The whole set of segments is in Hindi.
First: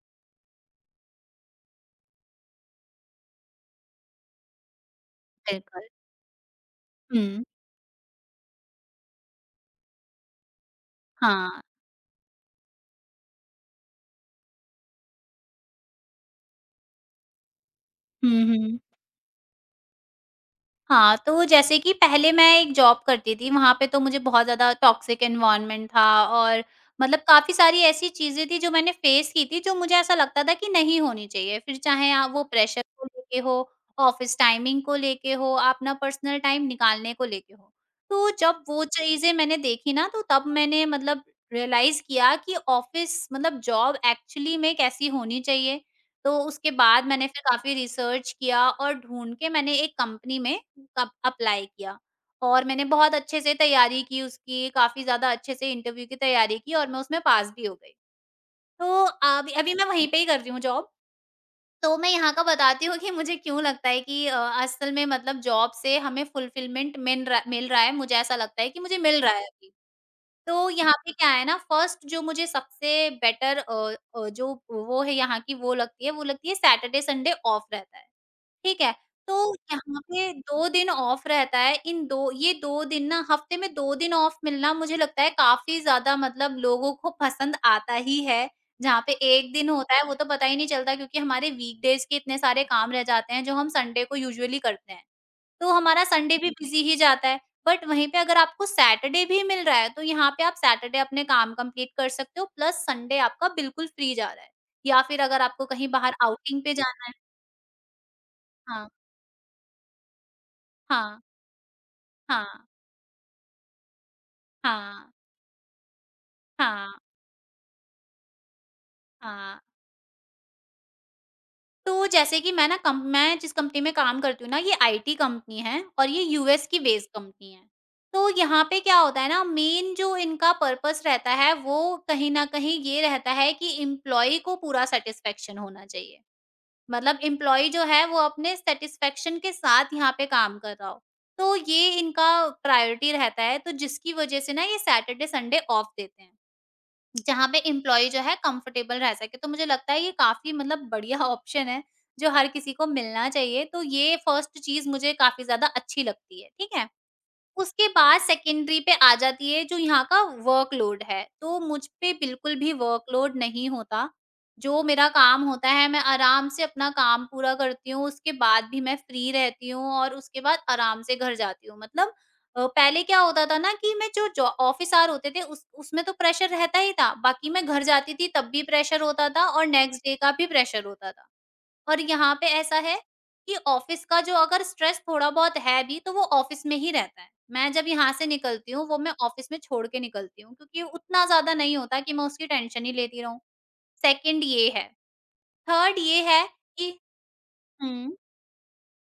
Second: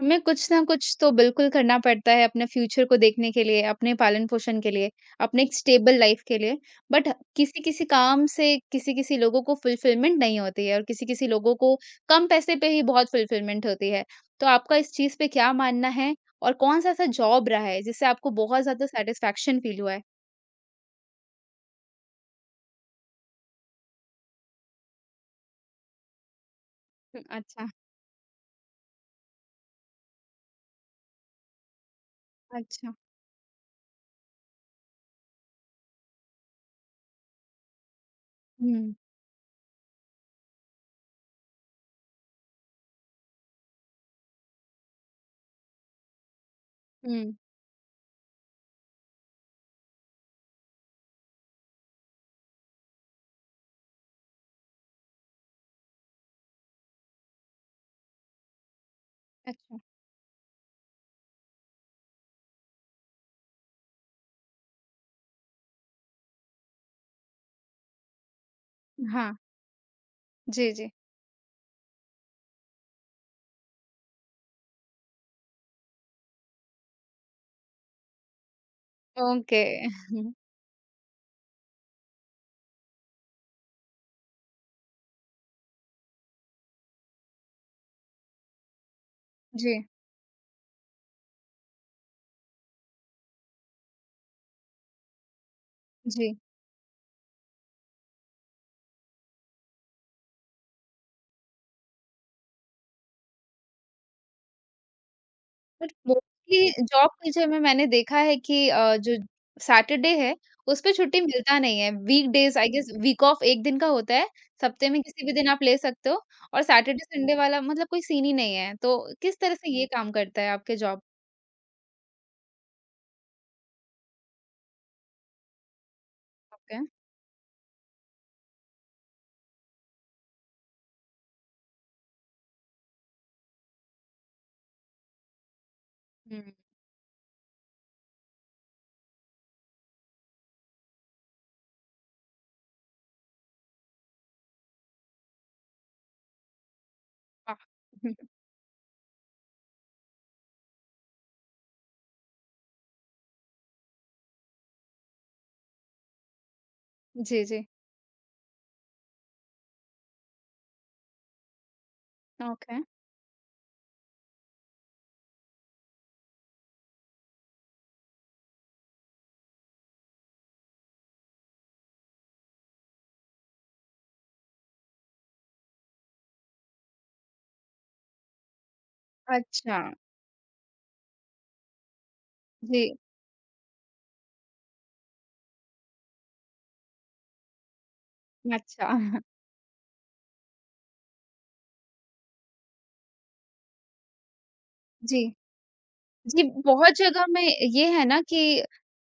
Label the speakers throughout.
Speaker 1: हमें कुछ ना कुछ तो बिल्कुल करना पड़ता है अपने फ्यूचर को देखने के लिए, अपने पालन-पोषण के लिए, अपने एक
Speaker 2: बिल्कुल,
Speaker 1: स्टेबल लाइफ के लिए। बट
Speaker 2: हुँ,
Speaker 1: किसी-किसी काम से किसी-किसी लोगों को फुलफिलमेंट नहीं होती है और किसी-किसी लोगों
Speaker 2: हाँ।
Speaker 1: को कम पैसे पे ही बहुत फुलफिलमेंट होती है। तो आपका इस चीज़ पे क्या मानना है और कौन-सा ऐसा जॉब रहा है जिससे आपको
Speaker 2: हुँ,
Speaker 1: बहुत
Speaker 2: हुँ।
Speaker 1: ज़्यादा सैटिस्फैक्शन फील हुआ है?
Speaker 2: हाँ, तो जैसे कि पहले मैं एक जॉब करती थी, वहाँ पे तो मुझे बहुत ज़्यादा टॉक्सिक एनवायरनमेंट था और मतलब
Speaker 1: हुँ,
Speaker 2: काफ़ी
Speaker 1: अच्छा,
Speaker 2: सारी ऐसी चीज़ें थी जो मैंने फेस की थी, जो मुझे ऐसा लगता था कि नहीं होनी चाहिए। फिर चाहे आप वो प्रेशर
Speaker 1: अच्छा।
Speaker 2: को लेके हो, ऑफ़िस टाइमिंग को लेके हो, अपना पर्सनल टाइम निकालने को लेके हो। तो जब वो
Speaker 1: हुँ,
Speaker 2: चीज़ें मैंने देखी ना, तो तब मैंने मतलब रियलाइज़ किया कि ऑफ़िस मतलब जॉब एक्चुअली में कैसी होनी चाहिए। तो उसके बाद मैंने
Speaker 1: हुँ,
Speaker 2: फिर काफ़ी रिसर्च किया और ढूँढ के मैंने एक कंपनी में अप अप्लाई किया और मैंने बहुत अच्छे से तैयारी की उसकी, काफ़ी ज़्यादा अच्छे से इंटरव्यू की तैयारी की और मैं उसमें पास भी हो गई। तो अभी अभी
Speaker 1: अच्छा।
Speaker 2: मैं वहीं पे ही कर रही हूँ जॉब। तो मैं यहाँ का बताती हूँ कि मुझे क्यों लगता है कि असल में मतलब जॉब से हमें फुलफिलमेंट मिल रहा है, मुझे ऐसा लगता है कि मुझे मिल
Speaker 1: हाँ,
Speaker 2: रहा है अभी। तो
Speaker 1: जी, जी।
Speaker 2: यहाँ पे क्या है ना फर्स्ट जो मुझे सबसे बेटर जो वो है यहाँ की वो लगती है सैटरडे संडे ऑफ रहता है, ठीक है? तो
Speaker 1: ओके।
Speaker 2: यहाँ पे 2 दिन ऑफ रहता है, इन 2 ये 2 दिन ना हफ्ते में 2 दिन ऑफ मिलना मुझे लगता है काफ़ी ज़्यादा मतलब लोगों को पसंद आता ही है। जहाँ पे 1 दिन
Speaker 1: जी,
Speaker 2: होता है वो तो पता ही नहीं चलता क्योंकि हमारे वीकडेज़ के इतने सारे काम रह जाते हैं जो हम संडे को यूजुअली करते हैं। तो हमारा
Speaker 1: जी।
Speaker 2: संडे भी बिज़ी ही जाता है। बट वहीं पे अगर आपको सैटरडे भी मिल रहा है, तो यहाँ पे आप सैटरडे अपने काम कंप्लीट कर सकते हो प्लस संडे आपका बिल्कुल फ्री जा रहा है। या फिर अगर आपको कहीं
Speaker 1: बट
Speaker 2: बाहर आउटिंग पे
Speaker 1: मोस्टली
Speaker 2: जाना
Speaker 1: जॉब
Speaker 2: है।
Speaker 1: कल्चर में मैंने देखा है कि
Speaker 2: हाँ,
Speaker 1: जो सैटरडे है उसपे
Speaker 2: हाँ,
Speaker 1: छुट्टी मिलता नहीं है।
Speaker 2: हाँ,
Speaker 1: weekdays I guess week off 1 दिन का होता है, सप्ताह में
Speaker 2: हाँ,
Speaker 1: किसी भी दिन आप ले सकते हो और
Speaker 2: हाँ,
Speaker 1: सैटरडे संडे वाला मतलब कोई सीन ही नहीं है। तो किस तरह
Speaker 2: हाँ।
Speaker 1: से ये काम करता है आपके जॉब
Speaker 2: तो जैसे कि मैं ना कम मैं जिस कंपनी में काम करती हूँ ना, ये आईटी कंपनी है और ये यूएस
Speaker 1: आपके?
Speaker 2: की बेस्ड कंपनी है। तो यहाँ पे क्या होता है ना, मेन जो इनका पर्पस रहता है, वो कहीं न कहीं ये रहता है कि एम्प्लॉयी को पूरा सैटिस्फैक्शन होना चाहिए।
Speaker 1: हुँ,
Speaker 2: मतलब एम्प्लॉयी जो है वो अपने सैटिस्फैक्शन के साथ यहाँ पे काम कर रहा हो। तो ये इनका प्रायोरिटी रहता है तो जिसकी वजह से ना ये सैटरडे, संडे ऑफ देते हैं। जहाँ
Speaker 1: वाह!
Speaker 2: पे एम्प्लॉयी जो है कंफर्टेबल रह सके। तो मुझे लगता है ये काफ़ी मतलब बढ़िया ऑप्शन है जो हर किसी को मिलना चाहिए। तो ये फर्स्ट चीज़ मुझे काफ़ी ज़्यादा अच्छी लगती है। ठीक है?
Speaker 1: जी, जी।
Speaker 2: उसके बाद सेकेंडरी पे आ जाती है जो यहाँ का वर्कलोड है, तो मुझ पे बिल्कुल भी
Speaker 1: ओके।
Speaker 2: वर्कलोड नहीं होता। जो मेरा काम होता है मैं आराम से अपना काम पूरा करती हूँ, उसके बाद भी मैं फ्री रहती हूँ और उसके बाद आराम से घर जाती हूँ। मतलब पहले क्या होता था ना कि मैं जो जॉ ऑफ़िस आवर होते थे उस उसमें तो प्रेशर रहता ही था, बाकी मैं घर जाती थी तब भी प्रेशर होता था और
Speaker 1: अच्छा।
Speaker 2: नेक्स्ट डे का भी प्रेशर होता था। और यहाँ पे ऐसा
Speaker 1: जी,
Speaker 2: है कि ऑफिस का जो अगर स्ट्रेस थोड़ा बहुत है भी तो वो ऑफिस में ही रहता है। मैं जब यहाँ से निकलती हूँ
Speaker 1: अच्छा।
Speaker 2: वो मैं ऑफिस में छोड़ के निकलती हूँ क्योंकि उतना ज़्यादा नहीं होता कि मैं उसकी टेंशन ही लेती रहूँ। सेकंड ये है,
Speaker 1: जी।
Speaker 2: थर्ड ये
Speaker 1: जी,
Speaker 2: है कि
Speaker 1: बहुत जगह में ये है
Speaker 2: हुँ।
Speaker 1: ना कि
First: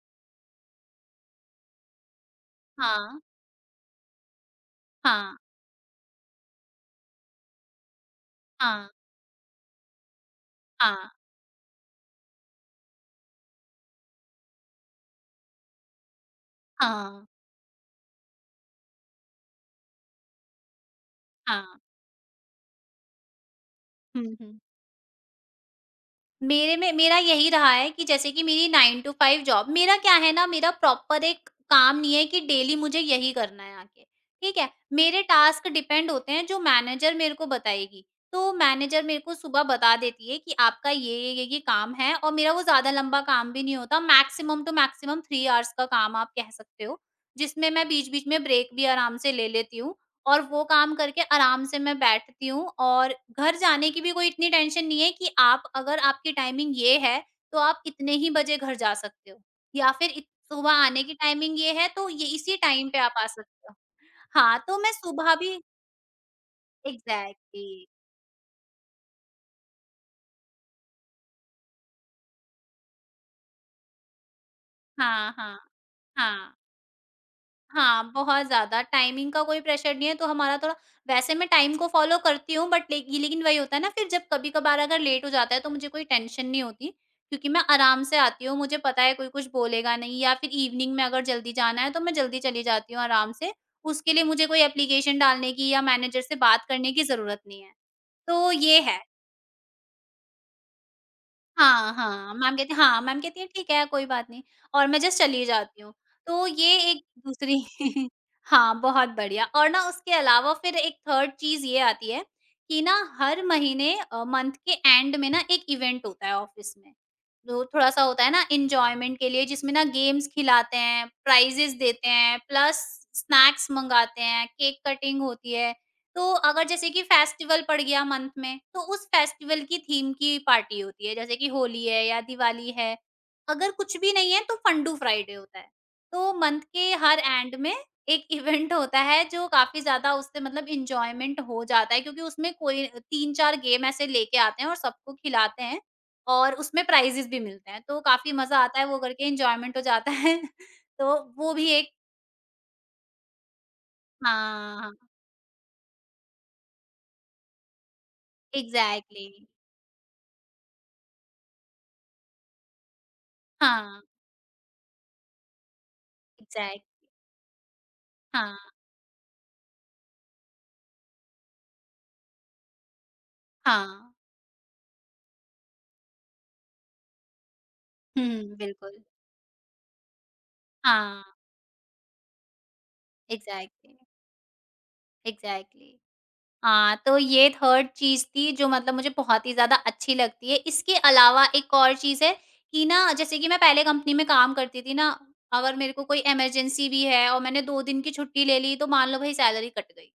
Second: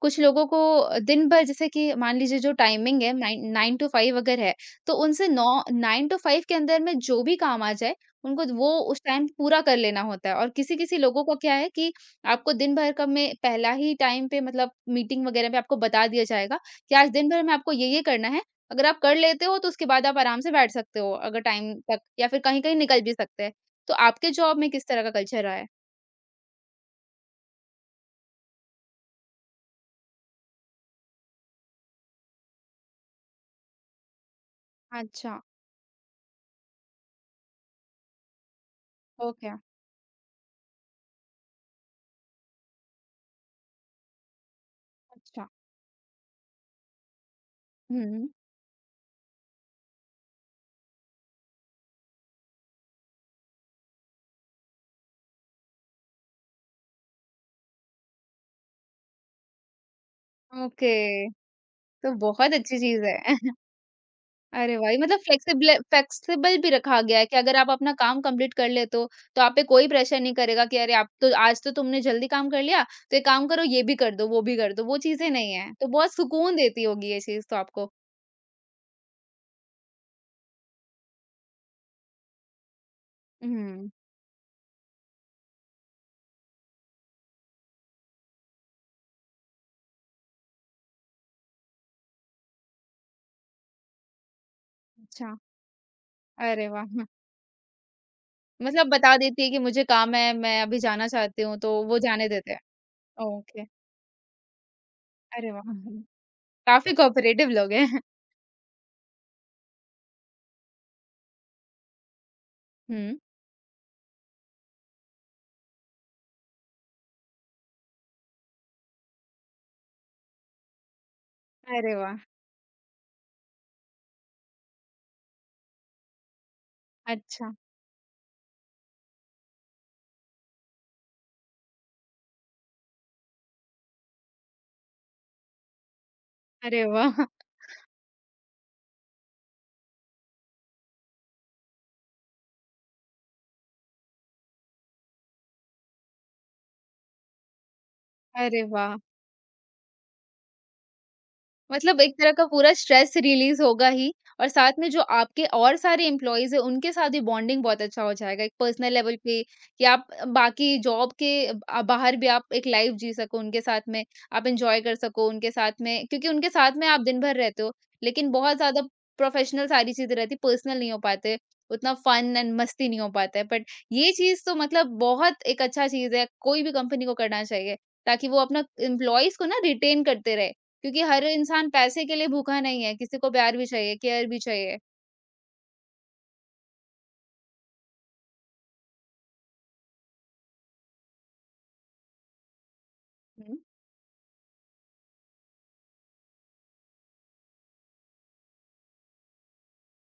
Speaker 1: कुछ लोगों को दिन भर जैसे कि मान लीजिए जो टाइमिंग है
Speaker 2: हाँ,
Speaker 1: नाइन 9 टू 5 अगर है, तो उनसे
Speaker 2: हाँ,
Speaker 1: नौ 9 टू 5 के अंदर में जो भी काम आ जाए, उनको वो
Speaker 2: हाँ,
Speaker 1: उस टाइम पूरा कर लेना होता है और
Speaker 2: हाँ,
Speaker 1: किसी-किसी लोगों को क्या है कि आपको दिन भर का में पहला ही टाइम पे मतलब मीटिंग वगैरह में आपको बता दिया जाएगा
Speaker 2: हाँ,
Speaker 1: कि आज
Speaker 2: हाँ,
Speaker 1: दिन भर में आपको ये-ये करना है। अगर आप कर लेते हो, तो उसके बाद आप आराम से बैठ सकते हो अगर टाइम
Speaker 2: हाँ।
Speaker 1: तक या फिर कहीं-कहीं निकल भी सकते हैं। तो
Speaker 2: हुँ,
Speaker 1: आपके जॉब
Speaker 2: हुँ।
Speaker 1: में किस तरह का कल्चर रहा है?
Speaker 2: मेरे में मेरा यही रहा है कि जैसे कि मेरी 9 टू 5 जॉब, मेरा क्या है ना मेरा प्रॉपर एक काम नहीं है कि डेली मुझे यही करना है आके, ठीक है? मेरे
Speaker 1: अच्छा,
Speaker 2: टास्क डिपेंड होते हैं जो मैनेजर मेरे को बताएगी। तो मैनेजर मेरे को
Speaker 1: ओके।
Speaker 2: सुबह बता देती है कि आपका ये काम है और मेरा वो ज़्यादा लंबा काम भी नहीं होता। मैक्सिमम 3
Speaker 1: अच्छा,
Speaker 2: आवर्स का काम आप कह सकते हो, जिसमें मैं
Speaker 1: हुँ।
Speaker 2: बीच-बीच में ब्रेक भी आराम से ले लेती हूँ। और वो काम करके आराम से मैं बैठती हूँ और घर जाने की भी कोई इतनी टेंशन नहीं है कि आप अगर आपकी टाइमिंग ये है, तो आप इतने ही बजे घर जा सकते हो, या फिर इत सुबह
Speaker 1: ओके,
Speaker 2: आने की टाइमिंग ये है तो
Speaker 1: तो
Speaker 2: ये
Speaker 1: बहुत
Speaker 2: इसी
Speaker 1: अच्छी
Speaker 2: टाइम पे
Speaker 1: चीज़
Speaker 2: आप
Speaker 1: है।
Speaker 2: आ सकते हो। हाँ,
Speaker 1: अरे
Speaker 2: तो
Speaker 1: वाह!
Speaker 2: मैं
Speaker 1: ये मतलब
Speaker 2: सुबह भी
Speaker 1: फ्लेक्सिबल फ्लेक्सिबल भी रखा गया है कि अगर
Speaker 2: एग्ज़ैक्टली
Speaker 1: आप अपना काम कंप्लीट कर लेते हो, तो आप पे कोई प्रेशर नहीं करेगा कि अरे आप तो आज तो तुमने जल्दी काम कर लिया, तो एक काम करो ये भी कर दो, वो भी कर दो, वो चीज़ें
Speaker 2: हाँ,
Speaker 1: नहीं
Speaker 2: हाँ,
Speaker 1: हैं। तो बहुत सुकून
Speaker 2: हाँ।
Speaker 1: देती होगी ये चीज़ तो आपको।
Speaker 2: हाँ, बहुत ज़्यादा टाइमिंग का कोई प्रेशर नहीं है तो हमारा थोड़ा वैसे मैं टाइम को फ़ॉलो करती हूँ बट लेकिन वही होता है
Speaker 1: हुँ।
Speaker 2: ना फिर जब कभी-कभार अगर लेट हो जाता है तो मुझे कोई टेंशन नहीं होती, क्योंकि मैं आराम से आती हूँ, मुझे पता है कोई कुछ बोलेगा नहीं या फिर इवनिंग में अगर जल्दी जाना है तो मैं जल्दी चली जाती हूँ आराम से। उसके लिए मुझे कोई एप्लीकेशन
Speaker 1: अच्छा।
Speaker 2: डालने की या मैनेजर से बात
Speaker 1: अरे वाह!
Speaker 2: करने की ज़रूरत नहीं है, तो ये
Speaker 1: मतलब
Speaker 2: है।
Speaker 1: बता देती है कि मुझे काम है, मैं अभी जाना चाहती हूँ, तो
Speaker 2: हाँ,
Speaker 1: वो जाने देते हैं।
Speaker 2: हाँ, मैम कहती हैं
Speaker 1: ओके,
Speaker 2: ठीक है, कोई बात नहीं और मैं जस्ट चली
Speaker 1: अरे वाह!
Speaker 2: जाती हूँ। तो ये
Speaker 1: काफ़ी
Speaker 2: एक
Speaker 1: कोऑपरेटिव
Speaker 2: दूसरी
Speaker 1: लोग हैं।
Speaker 2: हाँ, बहुत बढ़िया और ना उसके अलावा फिर एक थर्ड चीज़ ये आती है कि ना
Speaker 1: हुँ,
Speaker 2: हर महीने मंथ के एंड में ना एक इवेंट होता है ऑफ़िस में। जो थोड़ा-सा होता है ना एन्जॉयमेंट के लिए जिसमें ना गेम्स खिलाते हैं, प्राइज़ेज़
Speaker 1: अरे
Speaker 2: देते
Speaker 1: वाह!
Speaker 2: हैं, प्लस स्नैक्स मँगाते हैं, केक कटिंग होती है। तो अगर जैसे कि
Speaker 1: अच्छा।
Speaker 2: फेस्टिवल पड़ गया मंथ में, तो उस फेस्टिवल की थीम की पार्टी होती है, जैसे कि होली है या दिवाली है। अगर कुछ भी नहीं है तो फंडू फ्राइडे होता है। तो मंथ
Speaker 1: अरे
Speaker 2: के हर
Speaker 1: वाह!
Speaker 2: एंड में एक इवेंट होता है जो काफ़ी ज़्यादा उससे मतलब एन्जॉयमेंट हो जाता है क्योंकि उसमें कोई 3-4 गेम ऐसे लेके आते हैं और सबको खिलाते हैं और उसमें प्राइज़ेज़ भी मिलते हैं। तो काफ़ी मज़ा
Speaker 1: अरे
Speaker 2: आता है
Speaker 1: वाह!
Speaker 2: वो करके एन्जॉयमेंट हो जाता है। तो वो भी एक
Speaker 1: मतलब एक तरह का पूरा स्ट्रेस रिलीज़ होगा ही और साथ में
Speaker 2: हाँ,
Speaker 1: जो आपके और सारे एम्प्लॉइज़ हैं, उनके साथ भी बॉन्डिंग बहुत अच्छा हो जाएगा, एक पर्सनल लेवल
Speaker 2: एग्ज़ैक्टली।
Speaker 1: पे कि आप बाकी जॉब के बाहर भी आप एक लाइफ़ जी सको उनके साथ
Speaker 2: हाँ,
Speaker 1: में, आप एन्जॉय कर सको उनके साथ में क्योंकि उनके साथ
Speaker 2: एग्ज़ैक्ट
Speaker 1: में आप दिन भर रहते हो, लेकिन बहुत
Speaker 2: हाँ,
Speaker 1: ज़्यादा प्रोफ़ेशनल सारी चीज़ें रहती हैं, पर्सनल नहीं हो पाते, उतना फ़न एंड मस्ती नहीं हो पाता है। बट
Speaker 2: हाँ।
Speaker 1: ये चीज़ तो मतलब बहुत एक अच्छा चीज़ है, कोई भी कंपनी को करना चाहिए, ताकि वो
Speaker 2: हुँ,
Speaker 1: अपना
Speaker 2: बिल्कुल।
Speaker 1: एम्प्लॉइज़ को ना रिटेन करते रहे क्योंकि हर
Speaker 2: हाँ,
Speaker 1: इंसान पैसे के लिए भूखा नहीं है, किसी को प्यार भी चाहिए,
Speaker 2: एग्ज़ैक्टली,
Speaker 1: केयर भी चाहिए।
Speaker 2: एग्ज़ैक्टली। हाँ, तो ये 3rd चीज़ थी जो मतलब मुझे बहुत ही ज़्यादा अच्छी लगती है। इसके अलावा एक और चीज़ है कि ना जैसे कि
Speaker 1: हुँ।
Speaker 2: मैं पहले कंपनी में काम करती थी ना, अगर मेरे को कोई इमरजेंसी भी है और मैंने 2 दिन की छुट्टी ले ली तो मान लो भई सैलरी कट गई।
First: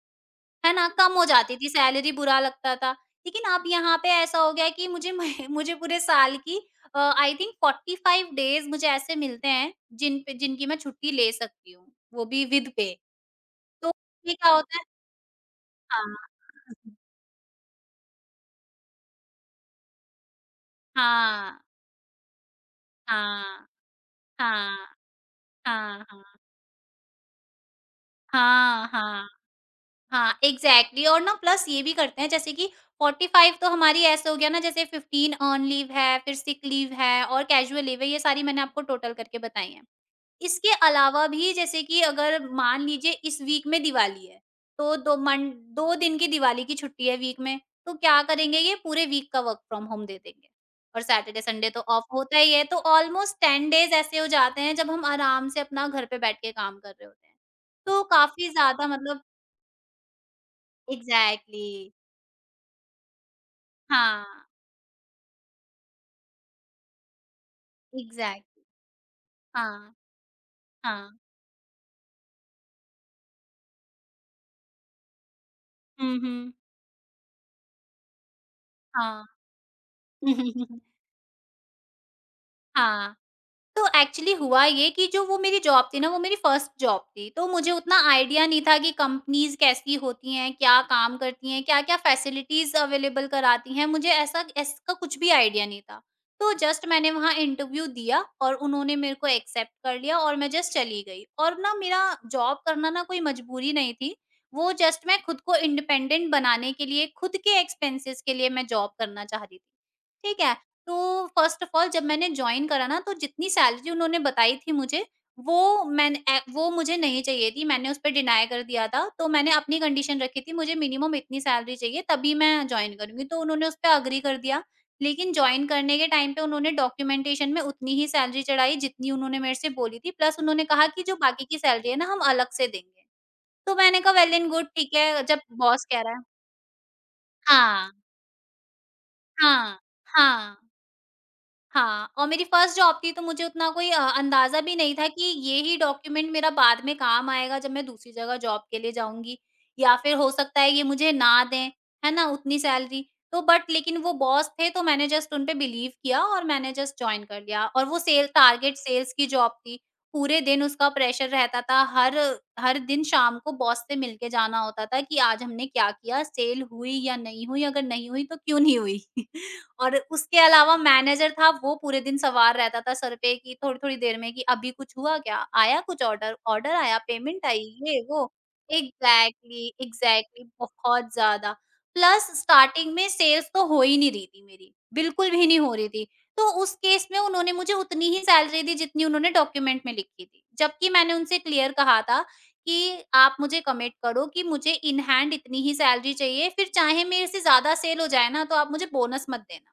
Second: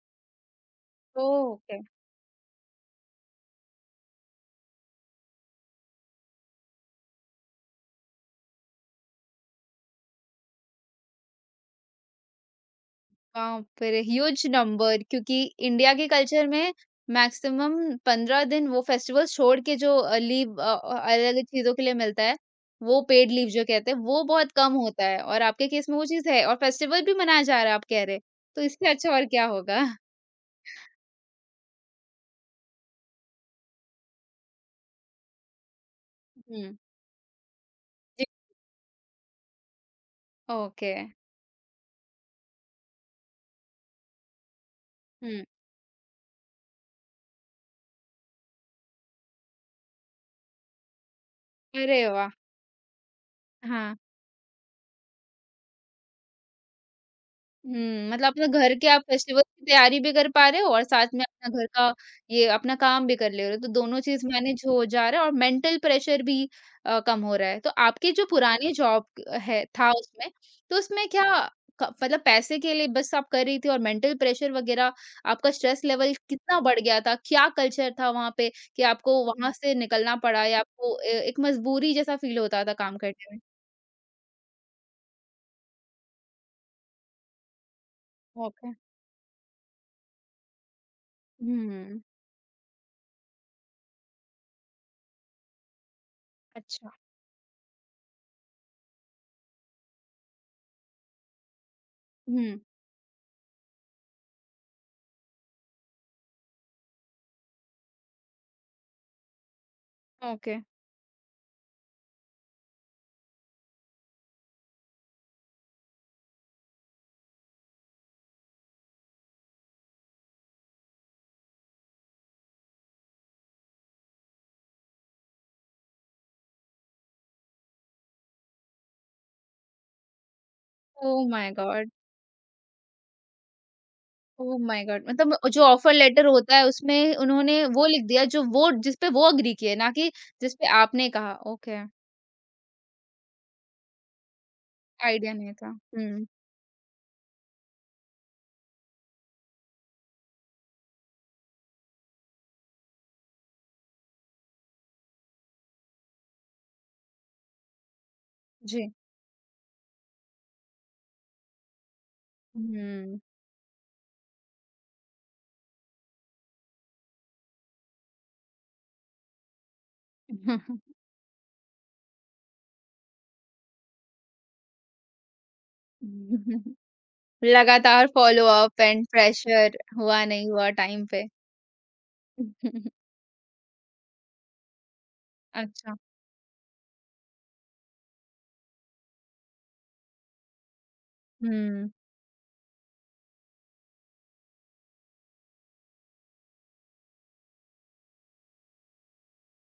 Speaker 2: है ना? कम
Speaker 1: तो
Speaker 2: हो जाती थी
Speaker 1: ओके।
Speaker 2: सैलरी, बुरा लगता था। लेकिन अब यहाँ पे ऐसा हो गया है कि मुझे पूरे साल की आई थिंक 45 डेज़ मुझे ऐसे मिलते हैं जिनकी मैं छुट्टी ले सकती हूँ, वो भी विद पे।
Speaker 1: वहाँ
Speaker 2: तो
Speaker 1: पर
Speaker 2: ये
Speaker 1: ह्यूज
Speaker 2: क्या होता है।
Speaker 1: नंबर क्योंकि इंडिया के
Speaker 2: हाँ।
Speaker 1: कल्चर में मैक्सिमम 15 दिन वो फेस्टिवल्स छोड़ के जो लीव अलग-अलग
Speaker 2: हाँ,
Speaker 1: चीज़ों के लिए मिलता है, वो पेड लीव जो
Speaker 2: हाँ,
Speaker 1: कहते हैं, वो बहुत कम
Speaker 2: हाँ,
Speaker 1: होता है और आपके केस में
Speaker 2: हाँ,
Speaker 1: वो चीज़
Speaker 2: हाँ।
Speaker 1: है और फेस्टिवल भी मनाया जा रहा है, आप कह रहे। तो इससे
Speaker 2: हाँ,
Speaker 1: अच्छा और
Speaker 2: हाँ,
Speaker 1: क्या होगा?
Speaker 2: हाँ, एग्ज़ैक्टली और ना प्लस ये भी करते हैं जैसे कि 45 तो हमारी ऐसे हो गया ना, जैसे 15 अर्न लीव है, फिर सिक
Speaker 1: हुँ।
Speaker 2: लीव है और कैज़ुअल लीव है, ये
Speaker 1: जी।
Speaker 2: सारी मैंने आपको टोटल करके बताई हैं। इसके
Speaker 1: ओके।
Speaker 2: अलावा भी जैसे कि अगर मान लीजिए इस वीक में दिवाली है, तो 2
Speaker 1: हुँ।
Speaker 2: मन 2 दिन की दिवाली की छुट्टी है वीक में, तो क्या करेंगे ये पूरे वीक का वर्क फ्रॉम होम दे देंगे। और सैटरडे संडे तो ऑफ
Speaker 1: अरे वाह!
Speaker 2: होता ही है, तो ऑलमोस्ट 10 डेज़
Speaker 1: हाँ।
Speaker 2: ऐसे हो जाते हैं जब हम आराम से अपना घर पे बैठ के काम कर रहे होते हैं। तो
Speaker 1: हुँ, मतलब अपना
Speaker 2: काफ़ी
Speaker 1: घर
Speaker 2: ज़्यादा
Speaker 1: के आप
Speaker 2: मतलब
Speaker 1: फेस्टिवल की तैयारी भी कर पा रहे हो और साथ में अपना घर
Speaker 2: एग्ज़ैक्टली
Speaker 1: का ये अपना काम भी कर ले रहे हो, तो दोनों
Speaker 2: हाँ,
Speaker 1: चीज़ मैनेज हो जा रहा है और मेंटल प्रेशर भी कम हो रहा है। तो आपकी जो
Speaker 2: एग्ज़ैक्टली
Speaker 1: पुरानी जॉब है था
Speaker 2: हाँ,
Speaker 1: उसमें, तो उसमें
Speaker 2: हाँ।
Speaker 1: क्या क मतलब पैसे के लिए बस आप कर रही थी और मेंटल प्रेशर वगैरह आपका स्ट्रेस लेवल
Speaker 2: हुँ, हुँ।
Speaker 1: कितना बढ़ गया था? क्या कल्चर था वहाँ पे कि आपको
Speaker 2: हाँ।
Speaker 1: वहाँ से निकलना पड़ा या आपको ए एक मजबूरी जैसा फील होता था काम
Speaker 2: हाँ।
Speaker 1: करने में?
Speaker 2: तो एक्चुअली हुआ ये कि जो वो मेरी जॉब थी ना, वो मेरी फर्स्ट जॉब थी। तो मुझे उतना आइडिया नहीं
Speaker 1: ओके।
Speaker 2: था कि कंपनीज़ कैसी होती हैं, क्या काम करती हैं, क्या-क्या
Speaker 1: हुँ।
Speaker 2: फैसिलिटीज़ अवेलेबल कराती हैं, मुझे ऐसा इसका कुछ भी आइडिया नहीं था। तो जस्ट
Speaker 1: अच्छा।
Speaker 2: मैंने वहाँ इंटरव्यू दिया और उन्होंने मेरे को एक्सेप्ट कर लिया और मैं जस्ट चली गई। और ना मेरा
Speaker 1: हुँ।
Speaker 2: जॉब करना ना कोई मजबूरी नहीं थी, वो जस्ट मैं खुद को इंडिपेंडेंट बनाने के लिए, खुद के एक्सपेंसेस के लिए मैं जॉब करना चाह रही थी। ठीक
Speaker 1: ओके।
Speaker 2: है? तो फर्स्ट ऑफ ऑल जब मैंने जॉइन करा ना तो जितनी सैलरी उन्होंने बताई थी मुझे वो मैंने वो मुझे नहीं चाहिए थी, मैंने उस पे डिनाई कर दिया था तो मैंने अपनी कंडीशन रखी थी मुझे मिनिमम इतनी सैलरी चाहिए तभी मैं ज्वाइन करूंगी, तो उन्होंने उस पर अग्री कर दिया। लेकिन ज्वाइन करने के टाइम पे उन्होंने डॉक्यूमेंटेशन में उतनी ही सैलरी चढ़ाई जितनी उन्होंने मेरे से बोली थी, प्लस उन्होंने कहा कि जो
Speaker 1: ओह
Speaker 2: बाकी
Speaker 1: माय
Speaker 2: की सैलरी
Speaker 1: गॉड!
Speaker 2: है ना हम अलग से देंगे। तो मैंने कहा well and
Speaker 1: oh
Speaker 2: good,
Speaker 1: my
Speaker 2: ठीक
Speaker 1: गॉड!
Speaker 2: है जब
Speaker 1: मतलब जो
Speaker 2: बॉस
Speaker 1: ऑफर
Speaker 2: कह रहा है।
Speaker 1: लेटर होता है उसमें उन्होंने वो
Speaker 2: हाँ,
Speaker 1: लिख दिया जो वो जिसपे वो एग्री किए
Speaker 2: हाँ,
Speaker 1: ना कि
Speaker 2: हाँ,
Speaker 1: जिसपे आपने कहा। ओके,
Speaker 2: हाँ, और मेरी फर्स्ट जॉब थी तो मुझे उतना कोई अंदाज़ा भी नहीं था कि
Speaker 1: आइडिया नहीं
Speaker 2: ये
Speaker 1: था।
Speaker 2: ही
Speaker 1: हुँ,
Speaker 2: डॉक्यूमेंट मेरा बाद में काम आएगा जब मैं दूसरी जगह जॉब के लिए जाऊँगी, या फिर हो सकता है ये मुझे ना दें, है ना? उतनी सैलरी। तो बट लेकिन वो बॉस थे तो मैंने जस्ट उन पे बिलीव किया और मैंने जस्ट जॉइन कर लिया और वो सेल टारगेट
Speaker 1: जी।
Speaker 2: सेल्स की जॉब थी। पूरे दिन उसका प्रेशर रहता था, हर हर दिन
Speaker 1: हुँ।
Speaker 2: शाम को बॉस से मिलके जाना होता था कि आज हमने क्या किया, सेल हुई या नहीं हुई? अगर नहीं हुई तो क्यों नहीं हुई? और उसके अलावा मैनेजर था वो पूरे दिन सवार रहता था सर पे कि थोड़ी-थोड़ी देर में कि अभी कुछ हुआ क्या? आया कुछ ऑर्डर? ऑर्डर आया? पेमेंट आई? ये
Speaker 1: लगातार
Speaker 2: वो।
Speaker 1: फ़ॉलो-अप एंड
Speaker 2: एग्ज़ैक्टली,
Speaker 1: प्रेशर हुआ
Speaker 2: एग्ज़ैक्टली
Speaker 1: नहीं हुआ टाइम
Speaker 2: बहुत
Speaker 1: पे।
Speaker 2: ज़्यादा। प्लस स्टार्टिंग में सेल्स तो हो ही नहीं रही थी मेरी, बिल्कुल भी नहीं हो रही
Speaker 1: अच्छा।
Speaker 2: थी। तो उस केस में उन्होंने मुझे उतनी ही सैलरी दी जितनी उन्होंने डॉक्यूमेंट में लिखी थी। जबकि मैंने उनसे क्लियर
Speaker 1: हुँ।
Speaker 2: कहा था कि आप मुझे कमिट करो कि मुझे इन हैंड इतनी ही सैलरी चाहिए, फिर चाहे मेरे से ज़्यादा सेल हो जाए ना तो आप मुझे बोनस मत देना।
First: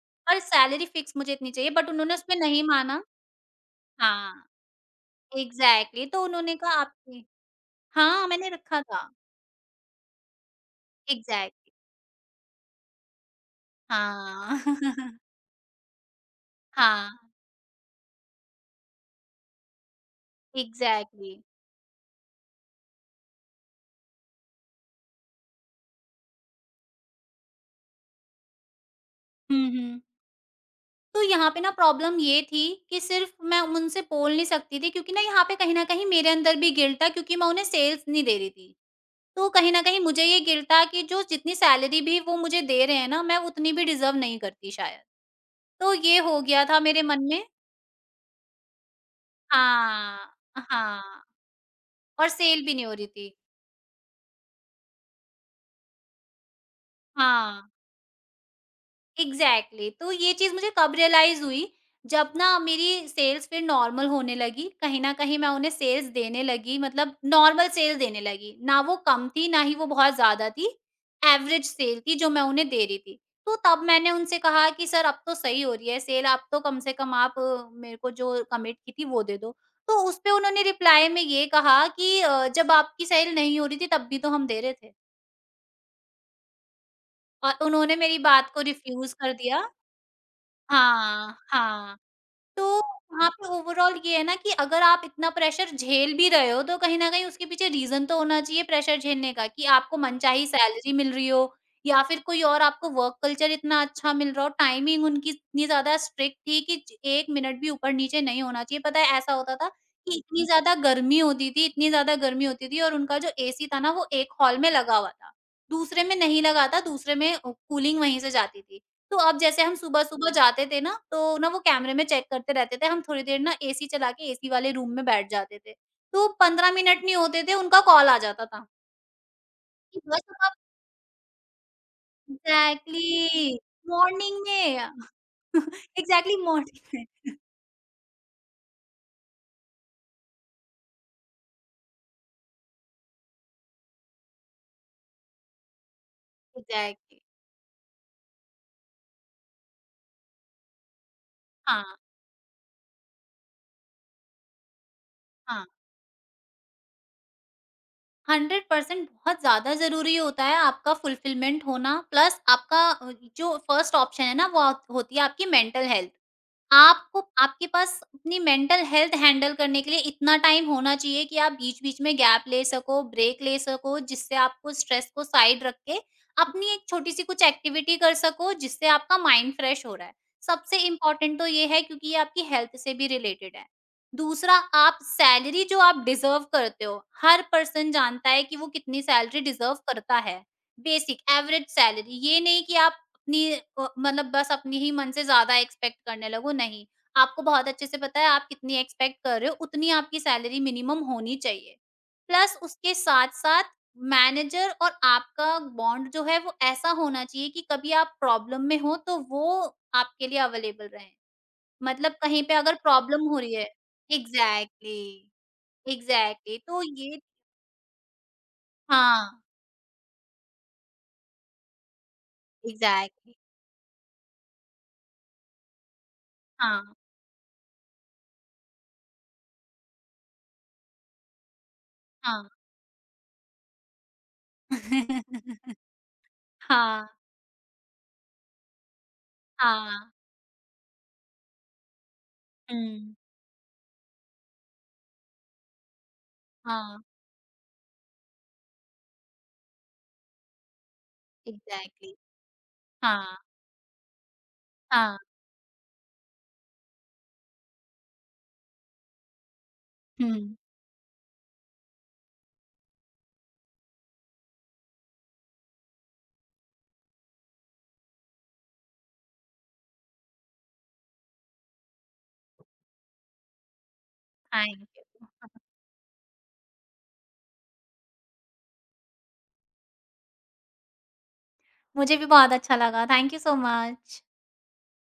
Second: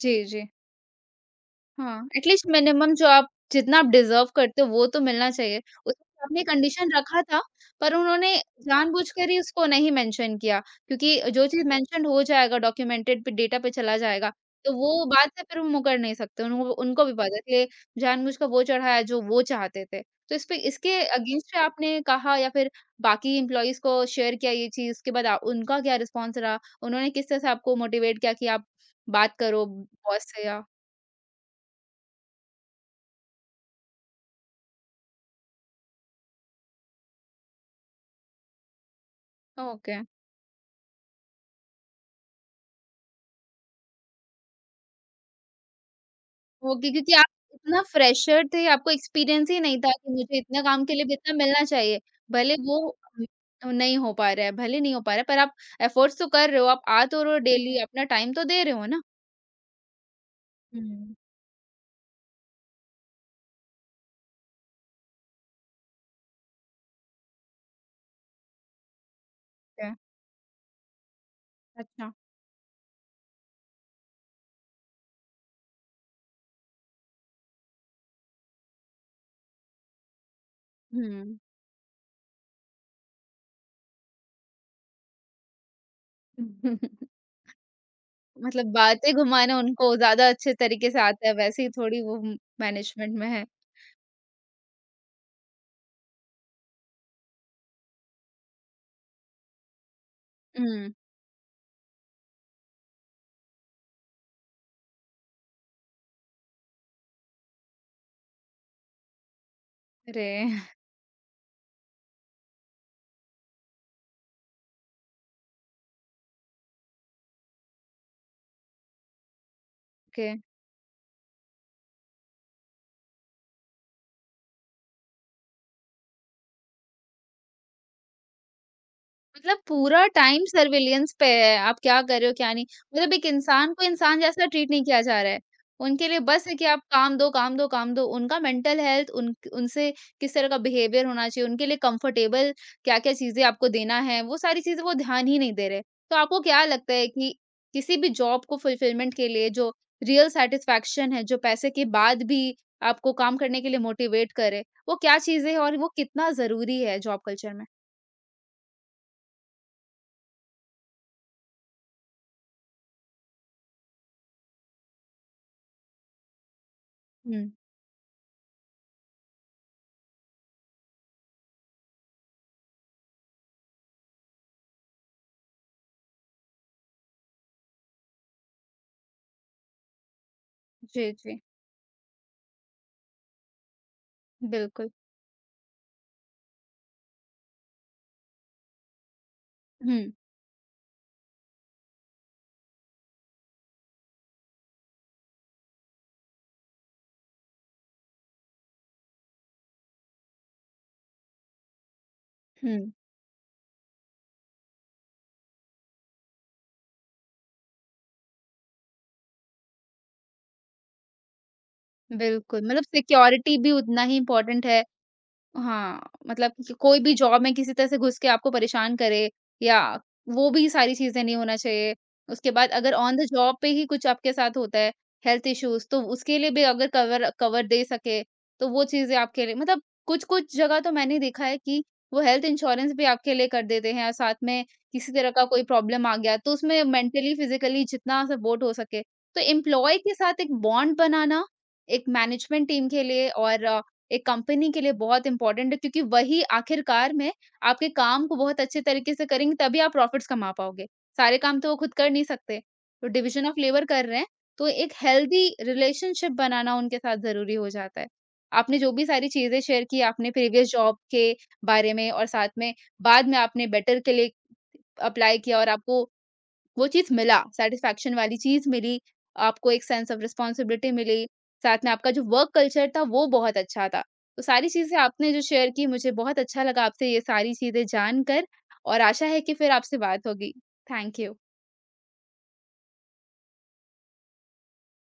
Speaker 1: जी,
Speaker 2: और
Speaker 1: जी।
Speaker 2: सैलरी फिक्स मुझे इतनी चाहिए बट
Speaker 1: हाँ,
Speaker 2: उन्होंने उसमें
Speaker 1: एटलीस्ट
Speaker 2: नहीं
Speaker 1: मिनिमम
Speaker 2: माना।
Speaker 1: जो आप जितना आप डिज़र्व
Speaker 2: हाँ,
Speaker 1: करते हो वो तो मिलना चाहिए।
Speaker 2: एग्ज़ैक्टली
Speaker 1: उसमें
Speaker 2: तो
Speaker 1: आपने
Speaker 2: उन्होंने कहा
Speaker 1: कंडीशन रखा
Speaker 2: आपकी।
Speaker 1: था पर
Speaker 2: हाँ,
Speaker 1: उन्होंने
Speaker 2: मैंने रखा था।
Speaker 1: जानबूझकर ही उसको नहीं मेंशन किया क्योंकि जो चीज़
Speaker 2: एग्ज़ैक्टली।
Speaker 1: मेंशन हो जाएगा डॉक्यूमेंटेड पे डेटा पे चला जाएगा,
Speaker 2: हाँ।
Speaker 1: तो वो बात से फिर वो मुकर नहीं सकते। उन्हों उनको
Speaker 2: हाँ,
Speaker 1: भी पता है कि ये जानबूझकर वो चढ़ाया जो वो चाहते थे। तो इस पे इसके
Speaker 2: एग्ज़ैक्टली।
Speaker 1: अगेंस्ट आपने कहा या फिर बाकी एम्प्लॉइज़ को शेयर किया ये चीज़, उसके बाद आ उनका क्या रिस्पॉन्स रहा? उन्होंने किस तरह से आपको मोटिवेट किया कि आप बात करो
Speaker 2: हुँ, हुँ।
Speaker 1: बॉस से या
Speaker 2: तो यहाँ पे ना प्रॉब्लम ये थी कि सिर्फ़ मैं उनसे बोल नहीं सकती थी क्योंकि ना यहाँ पे कहीं न कहीं मेरे अंदर भी गिल्ट था क्योंकि मैं उन्हें सेल्स नहीं दे रही थी। तो कहीं न
Speaker 1: ओके।
Speaker 2: कहीं मुझे ये गिल्ट था कि जो जितनी सैलरी भी वो मुझे दे रहे हैं ना, मैं उतनी भी डिज़र्व नहीं करती शायद। तो ये हो गया था
Speaker 1: ओके,
Speaker 2: मेरे
Speaker 1: क्योंकि
Speaker 2: मन
Speaker 1: आप
Speaker 2: में।
Speaker 1: इतना फ्रेशर थे, आपको एक्सपीरियंस ही नहीं था कि
Speaker 2: हाँ,
Speaker 1: मुझे इतना काम के लिए भी
Speaker 2: हाँ
Speaker 1: इतना मिलना चाहिए।
Speaker 2: और
Speaker 1: भले
Speaker 2: सेल भी
Speaker 1: वो
Speaker 2: नहीं हो रही थी।
Speaker 1: नहीं हो पा रहा है भले नहीं हो पा रहा है, पर आप एफर्ट्स तो कर रहे हो, आप आ तो रहे हो
Speaker 2: हाँ,
Speaker 1: डेली, अपना टाइम तो दे रहे हो ना।
Speaker 2: Exactly exactly। तो ये चीज मुझे कब
Speaker 1: हुँ,
Speaker 2: रियलाइज हुई जब ना मेरी सेल्स फिर नॉर्मल होने लगी कहीं ना कहीं मैं उन्हें सेल्स देने लगी मतलब नॉर्मल सेल्स देने लगी ना वो कम थी ना ही वो
Speaker 1: क्या?
Speaker 2: बहुत ज्यादा थी। एवरेज सेल
Speaker 1: अच्छा,
Speaker 2: थी जो मैं उन्हें दे रही थी तो तब मैंने उनसे कहा कि सर अब तो सही हो रही है सेल आप तो कम से कम आप मेरे को जो कमिट की थी वो दे दो। तो उस पे उन्होंने रिप्लाई में
Speaker 1: हुँ।
Speaker 2: ये कहा कि जब आपकी सेल नहीं हो रही थी तब भी तो हम दे रहे थे।" और उन्होंने मेरी बात को
Speaker 1: मतलब बातें
Speaker 2: रिफ्यूज कर
Speaker 1: घुमाना
Speaker 2: दिया।
Speaker 1: उनको ज़्यादा अच्छे तरीके से आता है,
Speaker 2: हाँ,
Speaker 1: वैसे ही
Speaker 2: हाँ।
Speaker 1: थोड़ी वो
Speaker 2: तो
Speaker 1: मैनेजमेंट में
Speaker 2: वहाँ
Speaker 1: है।
Speaker 2: पे ओवरऑल ये है ना कि अगर आप इतना प्रेशर झेल भी रहे हो, तो कहीं न कहीं उसके पीछे रीज़न तो होना चाहिए प्रेशर झेलने का कि आपको मनचाही
Speaker 1: हुँ,
Speaker 2: सैलरी मिल रही हो या फिर कोई और आपको वर्क कल्चर इतना अच्छा मिल रहा हो। टाइमिंग उनकी इतनी ज़्यादा स्ट्रिक्ट थी कि ज 1 मिनट भी ऊपर-नीचे नहीं होना चाहिए। पता है ऐसा होता था कि
Speaker 1: अरे!
Speaker 2: इतनी ज़्यादा गर्मी होती थी इतनी ज़्यादा गर्मी होती थी और उनका जो एसी था ना वो एक हॉल में लगा हुआ था, दूसरे में नहीं लगा था, दूसरे में कूलिंग वहीं से जाती थी। तो अब जैसे हम
Speaker 1: ओके।
Speaker 2: सुबह-सुबह जाते थे ना, तो ना वो कैमरे में चेक करते रहते थे। हम थोड़ी देर ना एसी चला के एसी वाले रूम में बैठ जाते थे। तो 15 मिनट नहीं होते थे, उनका कॉल आ जाता था
Speaker 1: मतलब
Speaker 2: कि
Speaker 1: पूरा
Speaker 2: बस अब
Speaker 1: टाइम
Speaker 2: आप।
Speaker 1: सर्विलेंस पे है, आप क्या कर रहे हो, क्या नहीं। मतलब एक
Speaker 2: एग्ज़ैक्टली
Speaker 1: इंसान को इंसान
Speaker 2: मॉर्निंग
Speaker 1: जैसा ट्रीट नहीं
Speaker 2: में।
Speaker 1: किया जा रहा है। उनके लिए
Speaker 2: एग्ज़ैक्टली
Speaker 1: बस है कि
Speaker 2: मॉर्निंग
Speaker 1: आप काम
Speaker 2: में।
Speaker 1: दो, काम दो, काम दो। उनका मेंटल हेल्थ, उन उनसे किस तरह का बिहेवियर होना चाहिए, उनके लिए कंफर्टेबल क्या-क्या चीज़ें आपको देना है, वो सारी चीज़ें वो ध्यान ही नहीं दे रहे। तो आपको क्या लगता है
Speaker 2: एग्ज़ैक्टली।
Speaker 1: कि किसी भी जॉब को फुलफिलमेंट के लिए जो रियल सैटिस्फैक्शन है, जो पैसे के
Speaker 2: हाँ,
Speaker 1: बाद भी आपको काम करने के लिए मोटिवेट करे, वो क्या चीज़ें हैं
Speaker 2: हाँ।
Speaker 1: और वो कितना ज़रूरी है जॉब कल्चर में?
Speaker 2: 100% बहुत ज़्यादा ज़रूरी होता है आपका फुलफिलमेंट होना प्लस आपका जो फर्स्ट ऑप्शन है ना, वो होती है आपकी मेंटल हेल्थ। आपको
Speaker 1: हुँ।
Speaker 2: आपके पास अपनी मेंटल हेल्थ हैंडल करने के लिए इतना टाइम होना चाहिए कि आप बीच-बीच में गैप ले सको, ब्रेक ले सको, जिससे आपको स्ट्रेस को साइड रख के अपनी एक छोटी-सी कुछ एक्टिविटी कर सको, जिससे आपका माइंड फ्रेश हो रहा है। सबसे
Speaker 1: जी,
Speaker 2: इम्पोर्टेंट
Speaker 1: जी।
Speaker 2: तो ये है क्योंकि ये आपकी हेल्थ से भी रिलेटेड है। दूसरा
Speaker 1: बिल्कुल।
Speaker 2: आप सैलरी जो आप डिज़र्व करते हो, हर पर्सन जानता है कि वो कितनी सैलरी डिज़र्व
Speaker 1: हुँ,
Speaker 2: करता है। बेसिक एवरेज सैलरी, ये नहीं कि अपनी मतलब बस अपनी ही मन से ज़्यादा एक्सपेक्ट करने लगो, नहीं। आपको बहुत अच्छे से पता है आप कितनी एक्सपेक्ट कर रहे हो, उतनी आपकी सैलरी मिनिमम होनी चाहिए। प्लस
Speaker 1: हुँ,
Speaker 2: उसके साथ-साथ मैनेजर और आपका बॉन्ड जो है वो ऐसा होना चाहिए कि कभी आप प्रॉब्लम में हो तो वो आपके लिए अवेलेबल रहें। मतलब कहीं पे
Speaker 1: बिल्कुल
Speaker 2: अगर
Speaker 1: मतलब
Speaker 2: प्रॉब्लम हो रही
Speaker 1: सिक्योरिटी
Speaker 2: है।
Speaker 1: भी उतना ही इम्पोर्टेंट है,
Speaker 2: एग्ज़ैक्टली,
Speaker 1: हाँ, मतलब
Speaker 2: एग्ज़ैक्टली
Speaker 1: कि
Speaker 2: तो
Speaker 1: कोई भी
Speaker 2: ये।
Speaker 1: जॉब में किसी तरह से घुस के आपको परेशान करे
Speaker 2: हाँ,
Speaker 1: या वो भी सारी चीज़ें नहीं होना चाहिए। उसके बाद अगर ऑन द
Speaker 2: एग्ज़ैक्टली।
Speaker 1: जॉब पे ही कुछ आपके साथ होता है, हेल्थ इश्यूज़ तो उसके लिए भी
Speaker 2: हाँ,
Speaker 1: अगर कवर कवर दे सके, तो वो चीज़ें आपके लिए मतलब कुछ-कुछ जगह तो मैंने देखा है कि वो हेल्थ
Speaker 2: हाँ।
Speaker 1: इंश्योरेंस भी आपके लिए कर देते हैं और साथ में किसी तरह का कोई प्रॉब्लम आ गया, तो उसमें
Speaker 2: हाँ,
Speaker 1: मेंटली, फिज़िकली जितना सपोर्ट हो सके। तो एम्प्लॉयी
Speaker 2: हाँ।
Speaker 1: के साथ एक बॉन्ड बनाना, एक मैनेजमेंट टीम के
Speaker 2: हुँ।
Speaker 1: लिए और एक कंपनी के लिए बहुत इम्पोर्टेंट है क्योंकि वही
Speaker 2: हाँ,
Speaker 1: आखिरकार में आपके काम को बहुत अच्छे तरीके से करेंगे तभी आप प्रॉफिट्स कमा पाओगे। सारे काम तो वो खुद कर
Speaker 2: एग्ज़ैक्टली।
Speaker 1: नहीं सकते। तो
Speaker 2: हाँ,
Speaker 1: डिवीज़न ऑफ लेबर कर रहे हैं, तो एक
Speaker 2: हाँ।
Speaker 1: हेल्दी रिलेशनशिप बनाना उनके साथ ज़रूरी हो जाता है। आपने जो भी सारी चीज़ें शेयर की आपने
Speaker 2: हुँ,
Speaker 1: प्रीवियस जॉब के बारे में और साथ में बाद में आपने बेटर के लिए अप्लाई किया और आपको वो चीज़ मिला, सैटिस्फैक्शन वाली चीज़ मिली, आपको एक सेंस ऑफ रिस्पॉन्सिबिलिटी मिली, साथ में आपका जो वर्क कल्चर था वो बहुत अच्छा था। तो सारी
Speaker 2: थैंक
Speaker 1: चीज़ें
Speaker 2: यू।
Speaker 1: आपने जो शेयर की मुझे बहुत अच्छा लगा आपसे ये सारी चीज़ें जानकर और आशा है कि फिर आपसे बात होगी। Thank you.
Speaker 2: मुझे भी बहुत अच्छा लगा। Thank you so much.